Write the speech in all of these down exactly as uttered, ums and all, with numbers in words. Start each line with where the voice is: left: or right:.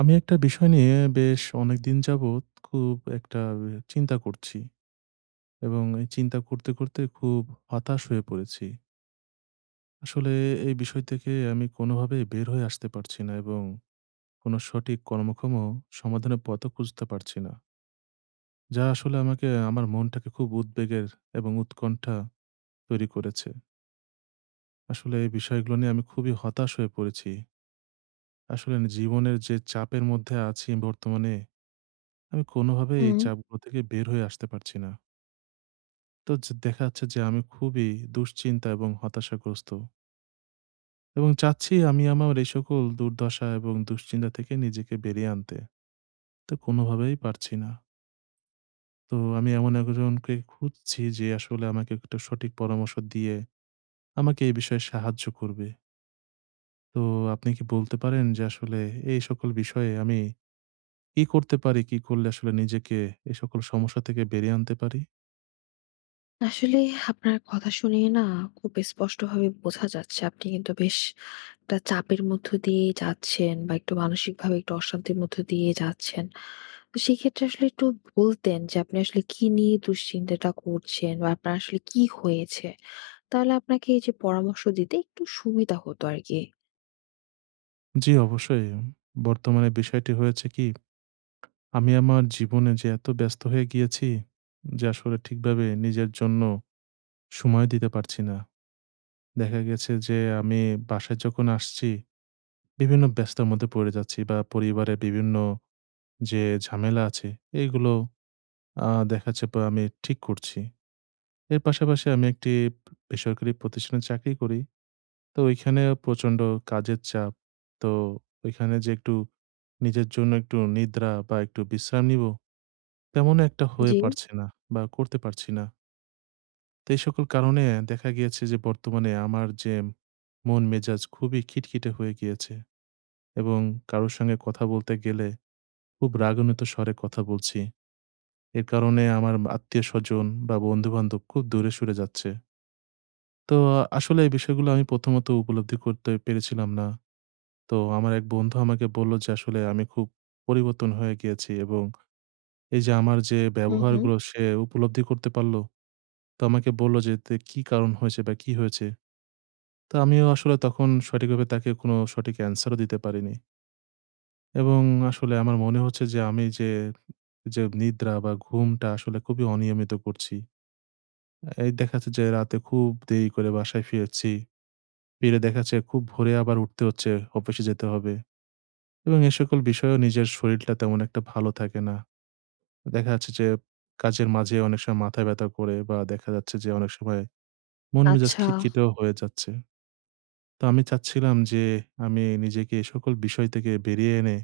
right: আমি একটা বিষয় নিয়ে বেশ অনেকদিন যাবৎ খুব একটা চিন্তা করছি এবং এই চিন্তা করতে, করতে খুব হতাশ হয়ে পড়েছি। আসলে এই বিষয় থেকে আমি কোনোভাবেই বের হয়ে আসতে পারছি না এবং কোনো সঠিক কর্মক্ষম সমাধানের পথও খুঁজতে পারছি না। যা আসলে আমাকে আমার মনটাকে খুব উদ্বেগের এবং উৎকণ্ঠা তৈরি করেছে। আসলে এই বিষয়গুলো নিয়ে আমি খুবই হতাশ হয়ে পড়েছি। আসলে জীবনের যে চাপের মধ্যে আছি বর্তমানে, আমি কোনোভাবেই এই
left: হুম।
right: চাপগুলো থেকে বের হয়ে আসতে পারছি না। তো যে দেখা যাচ্ছে যে আমি খুবই দুশ্চিন্তা এবং হতাশাগ্রস্ত এবং চাচ্ছি আমি আমার এই সকল দুর্দশা এবং দুশ্চিন্তা থেকে নিজেকে বেরিয়ে আনতে। তো কোনোভাবেই পারছি না। তো আমি এমন একজনকে খুঁজছি যে আসলে আমাকে একটা সঠিক পরামর্শ দিয়ে আমাকে এই বিষয়ে সাহায্য করবে। তো আপনি কি বলতে পারেন যে আসলে এই সকল বিষয়ে আমি কি করতে পারি? কি করলে আসলে নিজেকে এই সকল সমস্যা থেকে বেরিয়ে আনতে পারি?
left: আসলে আপনার কথা শুনে না খুব স্পষ্টভাবে বোঝা যাচ্ছে আপনি কিন্তু বেশ একটা চাপের মধ্য দিয়ে যাচ্ছেন বা একটু মানসিকভাবে একটু অশান্তির মধ্য দিয়ে যাচ্ছেন। তো সেক্ষেত্রে আসলে একটু বলতেন যে আপনি আসলে কি নিয়ে দুশ্চিন্তাটা করছেন বা আপনার আসলে কি হয়েছে? তাহলে আপনাকে এই যে পরামর্শ দিতে একটু সুবিধা হতো আরকি।
right: জি, অবশ্যই। বর্তমানে বিষয়টি হয়েছে কি, আমি আমার জীবনে যে এত ব্যস্ত হয়ে গিয়েছি যে আসলে ঠিকভাবে নিজের জন্য সময় দিতে পারছি না। দেখা গেছে যে আমি বাসায় যখন আসছি বিভিন্ন ব্যস্ততার মধ্যে পড়ে যাচ্ছি বা পরিবারে বিভিন্ন যে ঝামেলা আছে এইগুলো আ দেখা যাচ্ছে বা আমি ঠিক করছি। এর পাশাপাশি আমি একটি বেসরকারি প্রতিষ্ঠানে চাকরি করি। তো ওইখানে প্রচন্ড কাজের চাপ। তো ওইখানে যে একটু নিজের জন্য একটু নিদ্রা বা একটু বিশ্রাম নিবো, তেমন একটা হয়ে
left: জি।
right: পারছে না বা করতে পারছি না। তো এই সকল কারণে দেখা গিয়েছে যে বর্তমানে আমার যে মন মেজাজ খুবই খিটখিটে হয়ে গিয়েছে এবং কারো সঙ্গে কথা বলতে গেলে খুব রাগান্বিত স্বরে কথা বলছি। এর কারণে আমার আত্মীয়স্বজন বা বন্ধু-বান্ধব খুব দূরে সরে যাচ্ছে। তো আসলে এই বিষয়গুলো আমি প্রথমত উপলব্ধি করতে পেরেছিলাম না। তো আমার এক বন্ধু আমাকে বলল যে আসলে আমি খুব পরিবর্তন হয়ে গিয়েছি এবং এই যে আমার যে
left: হুম, হুম।
right: ব্যবহারগুলো সে উপলব্ধি করতে পারল। তো আমাকে বলল যে তে কি কারণ হয়েছে বা কি হয়েছে? তো আমিও আসলে তখন সঠিকভাবে তাকে কোনো সঠিক অ্যান্সারও দিতে পারিনি। এবং আসলে আমার মনে হচ্ছে যে আমি যে, যে নিদ্রা বা ঘুমটা আসলে খুবই অনিয়মিত করছি। এই দেখা যাচ্ছে যে রাতে খুব দেরি করে বাসায় ফিরেছি। ফিরে দেখা যাচ্ছে খুব ভোরে আবার উঠতে হচ্ছে, অফিসে যেতে হবে। এবং এ সকল বিষয়েও নিজের শরীরটা তেমন একটা ভালো থাকে না। দেখা যাচ্ছে যে কাজের মাঝে অনেক সময় মাথা ব্যথা করে বা দেখা যাচ্ছে যে অনেক সময় মন মেজাজ
left: আচ্ছা।
right: খিটখিটেও হয়ে যাচ্ছে। তো আমি চাচ্ছিলাম যে আমি নিজেকে এ সকল বিষয় থেকে বেরিয়ে এনে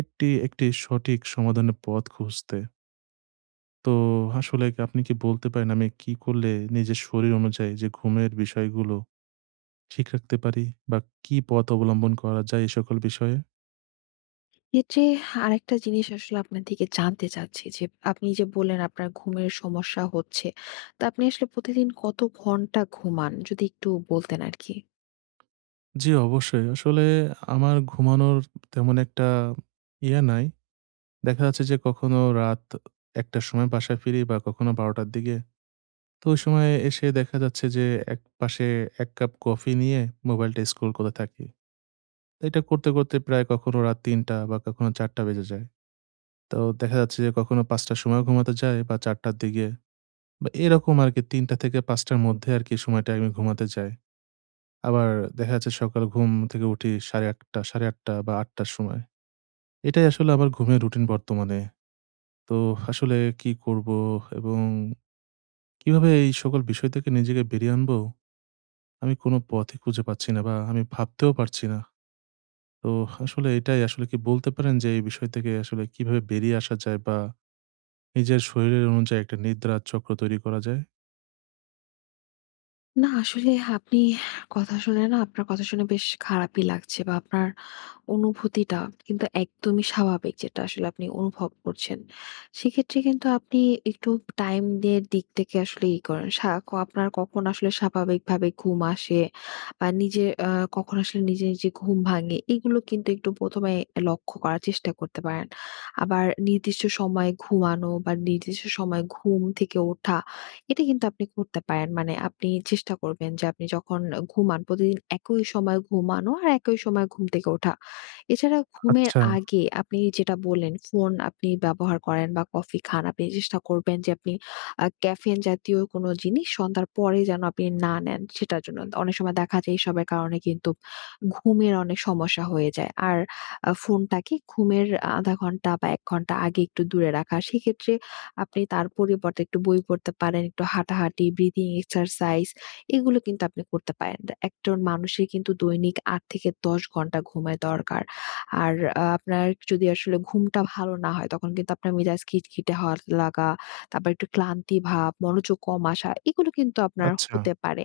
right: একটি, একটি সঠিক সমাধানের পথ খুঁজতে। তো আসলে কি, আপনি কি বলতে পারেন আমি কি করলে নিজের শরীর অনুযায়ী যে ঘুমের বিষয়গুলো ঠিক রাখতে পারি বা কি পথ অবলম্বন করা যায় এ সকল বিষয়ে?
left: এক্ষেত্রে আরেকটা জিনিস আসলে আপনার থেকে জানতে চাচ্ছি যে আপনি যে বললেন আপনার ঘুমের সমস্যা হচ্ছে। তো আপনি আসলে প্রতিদিন কত ঘন্টা ঘুমান? যদি একটু বলতেন আরকি।
right: জি, অবশ্যই। আসলে আমার ঘুমানোর তেমন একটা ইয়ে নাই। দেখা যাচ্ছে যে কখনো রাত ১ টার সময় বাসায় ফিরি বা কখনো ১২ টার দিকে। তো ওই সময় এসে দেখা যাচ্ছে যে একপাশে ১ কাপ কফি নিয়ে মোবাইলটা স্ক্রল করতে থাকি। তো এটা করতে, করতে প্রায় কখনো রাত তিনটা বা কখনো চারটা বেজে যায়। তো দেখা যাচ্ছে যে কখনো পাঁচটার সময় ঘুমাতে যাই বা চারটার দিকে, বা এরকম আরকি তিনটা থেকে পাঁচটার মধ্যে আরকি সময়টায় আমি ঘুমাতে যাই। আবার দেখা যাচ্ছে সকাল ঘুম থেকে উঠি আট ত্রিশ আট ত্রিশ বা আটটার সময়। এটাই আসলে আমার ঘুমের রুটিন বর্তমানে। তো আসলে কি করব এবং কিভাবে এই সকল বিষয় থেকে নিজেকে বেরিয়ে আনবো? আমি কোনো পথই খুঁজে পাচ্ছি না বা আমি ভাবতেও পারছি না। তো আসলে এটাই, আসলে কি বলতে পারেন যে এই বিষয় থেকে আসলে কিভাবে বেরিয়ে আসা যায় বা নিজের শরীরের অনুযায়ী একটা নিদ্রার চক্র তৈরি করা যায়?
left: না আসলে আপনি কথা শুনে না, আপনার কথা শুনে বেশ খারাপই লাগছে বা আপনার অনুভূতিটা কিন্তু একদমই স্বাভাবিক, যেটা আসলে আপনি অনুভব করছেন। সেক্ষেত্রে কিন্তু আপনি একটু টাইম দের দিক থেকে আসলে ই করেন। সা ক আপনার কখন আসলে স্বাভাবিকভাবে ঘুম আসে বা নিজে আ কখন আসলে নিজে, নিজে ঘুম ভাঙে, এগুলো কিন্তু একটু প্রথম এ লক্ষ্য করার চেষ্টা করতে পারেন। আবার নির্দিষ্ট সময়ে ঘুমানো বা নির্দিষ্ট সময়ে ঘুম থেকে ওঠা, এটা কিন্তু আপনি করতে পারেন। মানে আপনি চেষ্টা করবেন যে আপনি যখন ঘুমান, প্রতিদিন একই সময়ে ঘুমানো আর একই সময়ে ঘুম থেকে ওঠা। এছাড়া ঘুমের
right: আচ্ছা,
left: আগে আপনি যেটা বললেন, ফোন আপনি ব্যবহার করেন বা কফি খান, আপনি চেষ্টা করবেন যে আপনি আ ক্যাফেইন জাতীয় কোনো জিনিস সন্ধ্যার পরে যেন আপনি না নেন, সেটার জন্য। অনেক সময় দেখা যায় এসবের কারণে কিন্তু ঘুমের অনেক সমস্যা হয়ে যায়। আর আ ফোনটাকে ঘুমের আধা ঘন্টা বা এক ঘন্টা আগে একটু দূরে রাখা। সেক্ষেত্রে আপনি তার পরিবর্তে একটু বই পড়তে পারেন, একটু হাঁটাহাঁটি, ব্রিথিং এক্সারসাইজ, এগুলো কিন্তু আপনি করতে পারেন। একজন মানুষের কিন্তু দৈনিক আট থেকে দশ ঘন্টা ঘুমের দরকার। আর আ আপনার যদি আসলে ঘুমটা ভালো না হয়, তখন কিন্তু আপনার মেজাজ খিটখিটে হওয়া, লাগা, তারপর একটু ক্লান্তি ভাব, মনোযোগ কম আসা, এগুলো কিন্তু আপনার
right: আচ্ছা।
left: হতে পারে।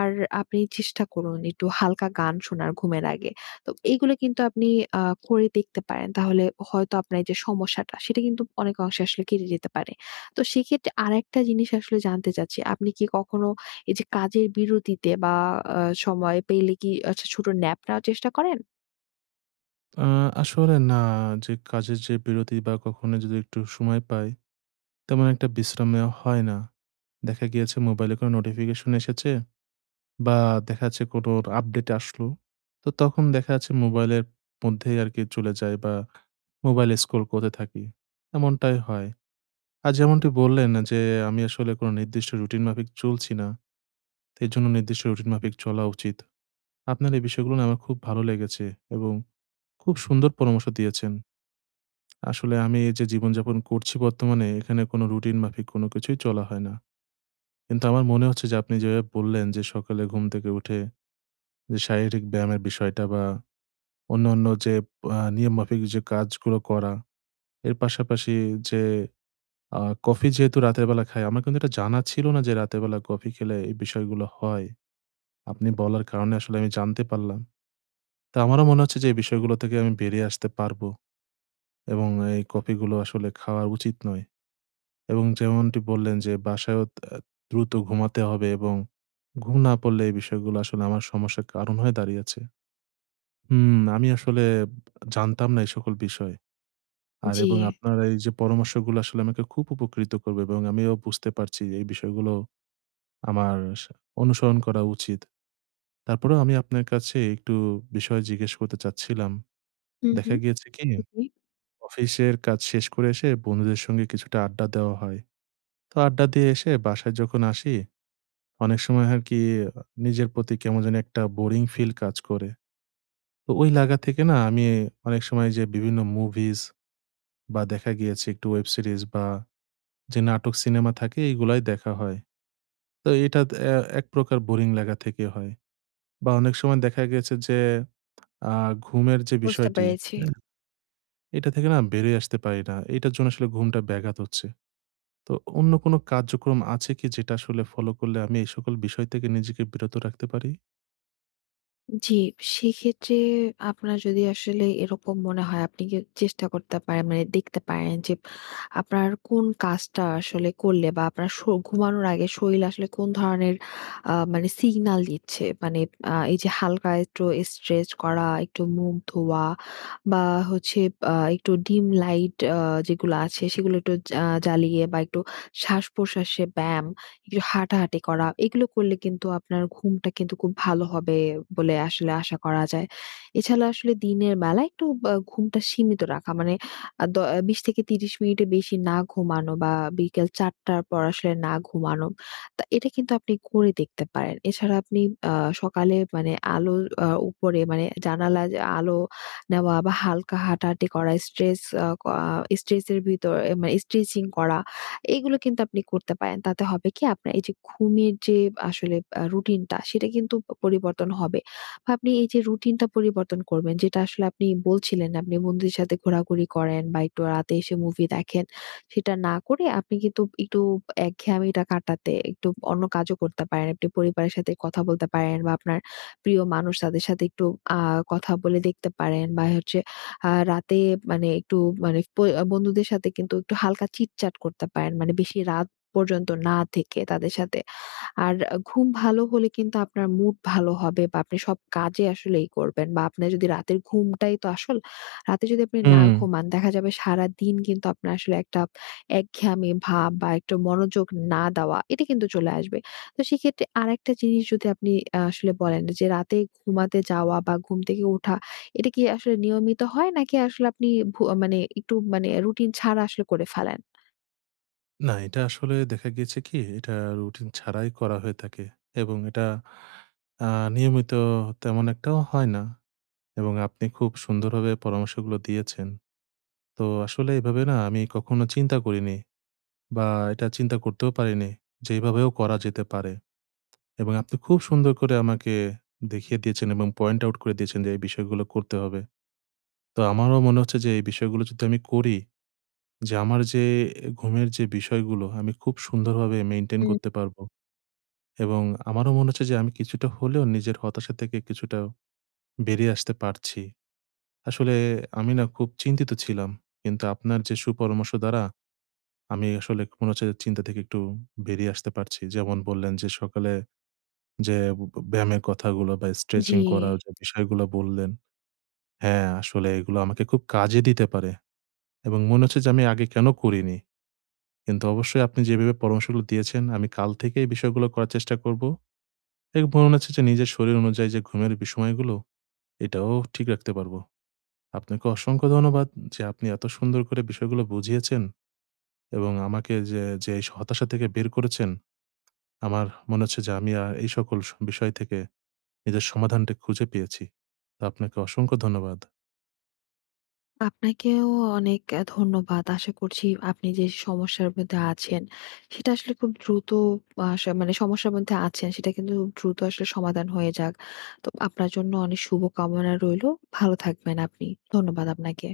left: আর আপনি চেষ্টা করুন একটু হালকা গান শোনার ঘুমের আগে। তো এইগুলো কিন্তু আপনি আ করে দেখতে পারেন। তাহলে হয়তো আপনার এই যে সমস্যাটা, সেটা কিন্তু অনেক অংশে আসলে কেটে যেতে পারে। তো সেক্ষেত্রে আরেকটা জিনিস আসলে জানতে চাচ্ছি, আপনি কি কখনো এই যে কাজের বিরতিতে বা আ সময় পেলে কি আচ্ছা ছোট ন্যাপ নেওয়ার চেষ্টা করেন?
right: আ আসলে না, যে কাজের যে বিরতি বা কখনো যদি একটু সময় পাই, তেমন একটা বিশ্রাম নেওয়া হয় না। দেখা গিয়েছে মোবাইলে কোনো নোটিফিকেশন এসেছে বা দেখা যাচ্ছে কোনোর আপডেট আসলো। তো তখন দেখা যাচ্ছে মোবাইলের মধ্যেই আরকি চলে যাই বা মোবাইল স্ক্রল করতে থাকি। এমনটাই হয়। আর যেমনটি বললেন না যে আমি আসলে কোনো নির্দিষ্ট রুটিন মাফিক চলছি না। তো এজন্য নির্দিষ্ট রুটিন মাফিক চলা উচিত। আপনার এই বিষয়গুলো না আমার খুব ভালো লেগেছে এবং খুব সুন্দর পরামর্শ দিয়েছেন। আসলে আমি এই যে জীবনযাপন করছি বর্তমানে, এখানে কোনো রুটিন মাফিক কোনো কিছুই চলা হয় না। কিন্তু আমার মনে হচ্ছে যে আপনি যেভাবে বললেন যে সকালে ঘুম থেকে উঠে যে শারীরিক ব্যায়ামের বিষয়টা বা অন্যান্য যে আ নিয়মমাফিক যে কাজগুলো করা, এর পাশাপাশি যে আ কফি যেহেতু রাতের বেলা খাই, আমার কিন্তু এটা জানা ছিল না যে রাতের বেলা কফি খেলে এই বিষয়গুলো হয়। আপনি বলার কারণে আসলে আমি জানতে পারলাম। তো আমারও মনে হচ্ছে যে এই বিষয়গুলো থেকে আমি বেরিয়ে আসতে পারবো এবং এই কফিগুলো আসলে খাওয়া উচিত নয়, এবং যেমনটি বললেন যে বাসায়ও আ দ্রুত ঘুমাতে হবে এবং ঘুম না পড়লে এই বিষয়গুলো আসলে আমার সমস্যার কারণ হয়ে দাঁড়িয়েছে। হুম, আমি আসলে জানতাম না এই সকল বিষয়। আর
left: জি।
right: এবং আপনার এই যে পরামর্শগুলো আসলে আমাকে খুব উপকৃত করবে এবং আমিও বুঝতে পারছি এই বিষয়গুলো আমার সা অনুসরণ করা উচিত। তারপরেও আমি আপনার কাছে একটু বিষয় জিজ্ঞেস করতে চাচ্ছিলাম।
left: হুম,
right: দেখা
left: হুম।
right: গিয়েছে কি,
left: জি,
right: অফিসের কাজ শেষ করে এসে বন্ধুদের সঙ্গে কিছুটা আড্ডা দেওয়া হয়। তো আড্ডা দিয়ে এসে বাসায় যখন আসি অনেক সময় আর কি নিজের প্রতি কেমন জানি একটা বোরিং ফিল কাজ করে। তো ওই লাগা থেকে না আমি অনেক সময় যে বিভিন্ন মুভিজ বা দেখা গিয়েছে একটু ওয়েব সিরিজ বা যে নাটক সিনেমা থাকে এইগুলাই দেখা হয়। তো এটা অ্যা এক প্রকার বোরিং লাগা থেকে হয়। বা অনেক সময় দেখা গেছে যে আ ঘুমের যে
left: বুঝতে
right: বিষয়টি,
left: পেরেছি।
right: হ্যাঁ? এটা থেকে না বেরিয়ে আসতে পারি না। এটার জন্য আসলে ঘুমটা ব্যাঘাত হচ্ছে। তো অন্য কোনো কার্যক্রম আছে কি, যেটা আসলে ফলো করলে আমি এই সকল বিষয় থেকে নিজেকে বিরত রাখতে পারি?
left: জি, সেক্ষেত্রে আপনার যদি আসলে এরকম মনে হয়, আপনি কি চেষ্টা করতে পারেন মানে দেখতে পারেন যে আপনার কোন কাজটা আসলে করলে বা আপনার স ঘুমানোর আগে শরীর আসলে কোন ধরনের আ মানে সিগন্যাল দিচ্ছে। মানে আ এই যে হালকা একটু স্ট্রেচ করা, একটু মুখ ধোয়া বা হচ্ছে আ একটু ডিম লাইট, আ যেগুলো আছে সেগুলো একটু আ জ্বালিয়ে, বা একটু শ্বাস-প্রশ্বাসে ব্যায়াম, একটু হাঁটাহাঁটি করা, এগুলো করলে কিন্তু আপনার ঘুমটা কিন্তু খুব ভালো হবে বলে আসলে আশা করা যায়। এছাড়া আসলে দিনের বেলা একটু বা ঘুমটা সীমিত রাখা। মানে আ দ বিশ থেকে ত্রিশ মিনিটের বেশি না ঘুমানো বা বিকেল চারটা র পর আসলে না ঘুমানো। তা এটা কিন্তু আপনি করে দেখতে পারেন। এছাড়া আপনি আ সকালে মানে আলোর আ উপরে মানে জানালায় যে আলো নেওয়া বা হালকা হাঁটাহাঁটি করা, স্ট্রেস আ ক আ স্ট্রেচের ভিতর মানে স্ট্রেচিং করা। এগুলো কিন্তু আপনি করতে পারেন। তাতে হবে কি, আপনার এই যে ঘুমের যে আসলে আ রুটিনটা, সেটা কিন্তু প পরিবর্তন হবে। বা আপনি এই যে রুটিনটা পরিবর্তন করবেন, যেটা আসলে আপনি বলছিলেন, আপনি বন্ধুদের সাথে ঘোরাঘুরি করেন বা একটু রাতে এসে মুভি দেখেন। সেটা না করে আপনি কিন্তু একটু একঘেয়ামিটা কাটাতে একটু অন্য কাজও করতে পারেন। আপনি পরিবারের সাথে কথা বলতে পারেন বা আপনার প্রিয় মানুষ, তাদের সাথে একটু আ কথা বলে দেখতে পারেন, বা হচ্ছে আ রাতে মানে একটু মানে প বন্ধুদের সাথে কিন্তু একটু হালকা চিটচাট করতে পারেন। মানে বেশি রাত পর্যন্ত না থেকে তাদের সাথে। আর ঘুম ভালো হলে কিন্তু আপনার মুড ভালো হবে, বা আপনি সব কাজে আসলেই করবেন, বা আপনার যদি রাতের ঘুমটাই তো আসল। রাতে যদি আপনি না
right: হুম।
left: ঘুমান, দেখা যাবে সারাদিন কিন্তু আপনার আসলে একটা একঘেয়ামি ভাব বা একটু মনোযোগ না দেওয়া, এটা কিন্তু চলে আসবে। তো সেক্ষেত্রে আরেকটা জিনিস, যদি আপনি আ আসলে বলেন, যে রাতে ঘুমাতে যাওয়া বা ঘুম থেকে ওঠা এটা কি আসলে নিয়মিত হয়, নাকি আসলে আপনি ভু মানে একটু মানে রুটিন ছাড়া আসলে করে ফেলেন?
right: না, এটা আসলে দেখা গিয়েছে কি, এটা রুটিন ছাড়াই করা হয়ে থাকে এবং এটা আ নিয়মিত তেমন একটাও হয় না। এবং আপনি খুব সুন্দরভাবে পরামর্শগুলো দিয়েছেন। তো আসলে এভাবে না আমি কখনো চিন্তা করিনি বা এটা চিন্তা করতেও পারিনি যে এভাবেও করা যেতে পারে, এবং আপনি খুব সুন্দর করে আমাকে দেখিয়ে দিয়েছেন এবং পয়েন্ট আউট করে দিয়েছেন যে এই বিষয়গুলো করতে হবে। তো আমারও মনে হচ্ছে যে এই বিষয়গুলো যদি আমি করি, যে আমার যে ঘুমের যে বিষয়গুলো আমি খুব সুন্দরভাবে মেইনটেইন
left: হুম,
right: করতে পারবো এবং আমারও মনে হচ্ছে যে আমি কিছুটা হলেও নিজের হতাশা থেকে কিছুটা বেরিয়ে আসতে পারছি। আসলে আমি না খুব চিন্তিত ছিলাম। কিন্তু আপনার যে সুপরামর্শ দ্বারা আমি আসলে মনে হচ্ছে যে চিন্তা থেকে একটু বেরিয়ে আসতে পারছি। যেমন বললেন যে সকালে যে ব ব্যায়ামের কথাগুলো বা
left: জি।
right: স্ট্রেচিং করার যে বিষয়গুলো বললেন, হ্যাঁ, আসলে এগুলো আমাকে খুব কাজে দিতে পারে। এবং মনে হচ্ছে যে আমি আগে কেন করিনি? কিন্তু অবশ্যই আপনি যেভাবে পরামর্শগুলো দিয়েছেন, আমি কাল থেকে এই বিষয়গুলো করার চেষ্টা করব। এবং মনে হচ্ছে যে নিজের শরীর অনুযায়ী যে ঘুমের বিষয়গুলো এটাও ঠিক রাখতে পারবো। আপনাকে অসংখ্য ধন্যবাদ যে আপনি এত সুন্দর করে বিষয়গুলো বুঝিয়েছেন এবং আমাকে যে, যে এই হতাশা থেকে বের করেছেন। আমার মনে হচ্ছে যে আমি আ এই সকল স বিষয় থেকে নিজের সমাধানটা খুঁজে পেয়েছি। তো আপনাকে অসংখ্য ধন্যবাদ।
left: আপনাকেও অনেক আ ধন্যবাদ। আশা করছি আপনি যে সমস্যার মধ্যে আছেন, সেটা আসলে খুব দ্রুত আস মানে সমস্যার মধ্যে আছেন, সেটা কিন্তু খুব দ্রুত আসলে সমাধান হয়ে যাক। তো আপনার জন্য অনেক শুভকামনা রইলো। ভালো থাকবেন আপনি। ধন্যবাদ আপনাকে।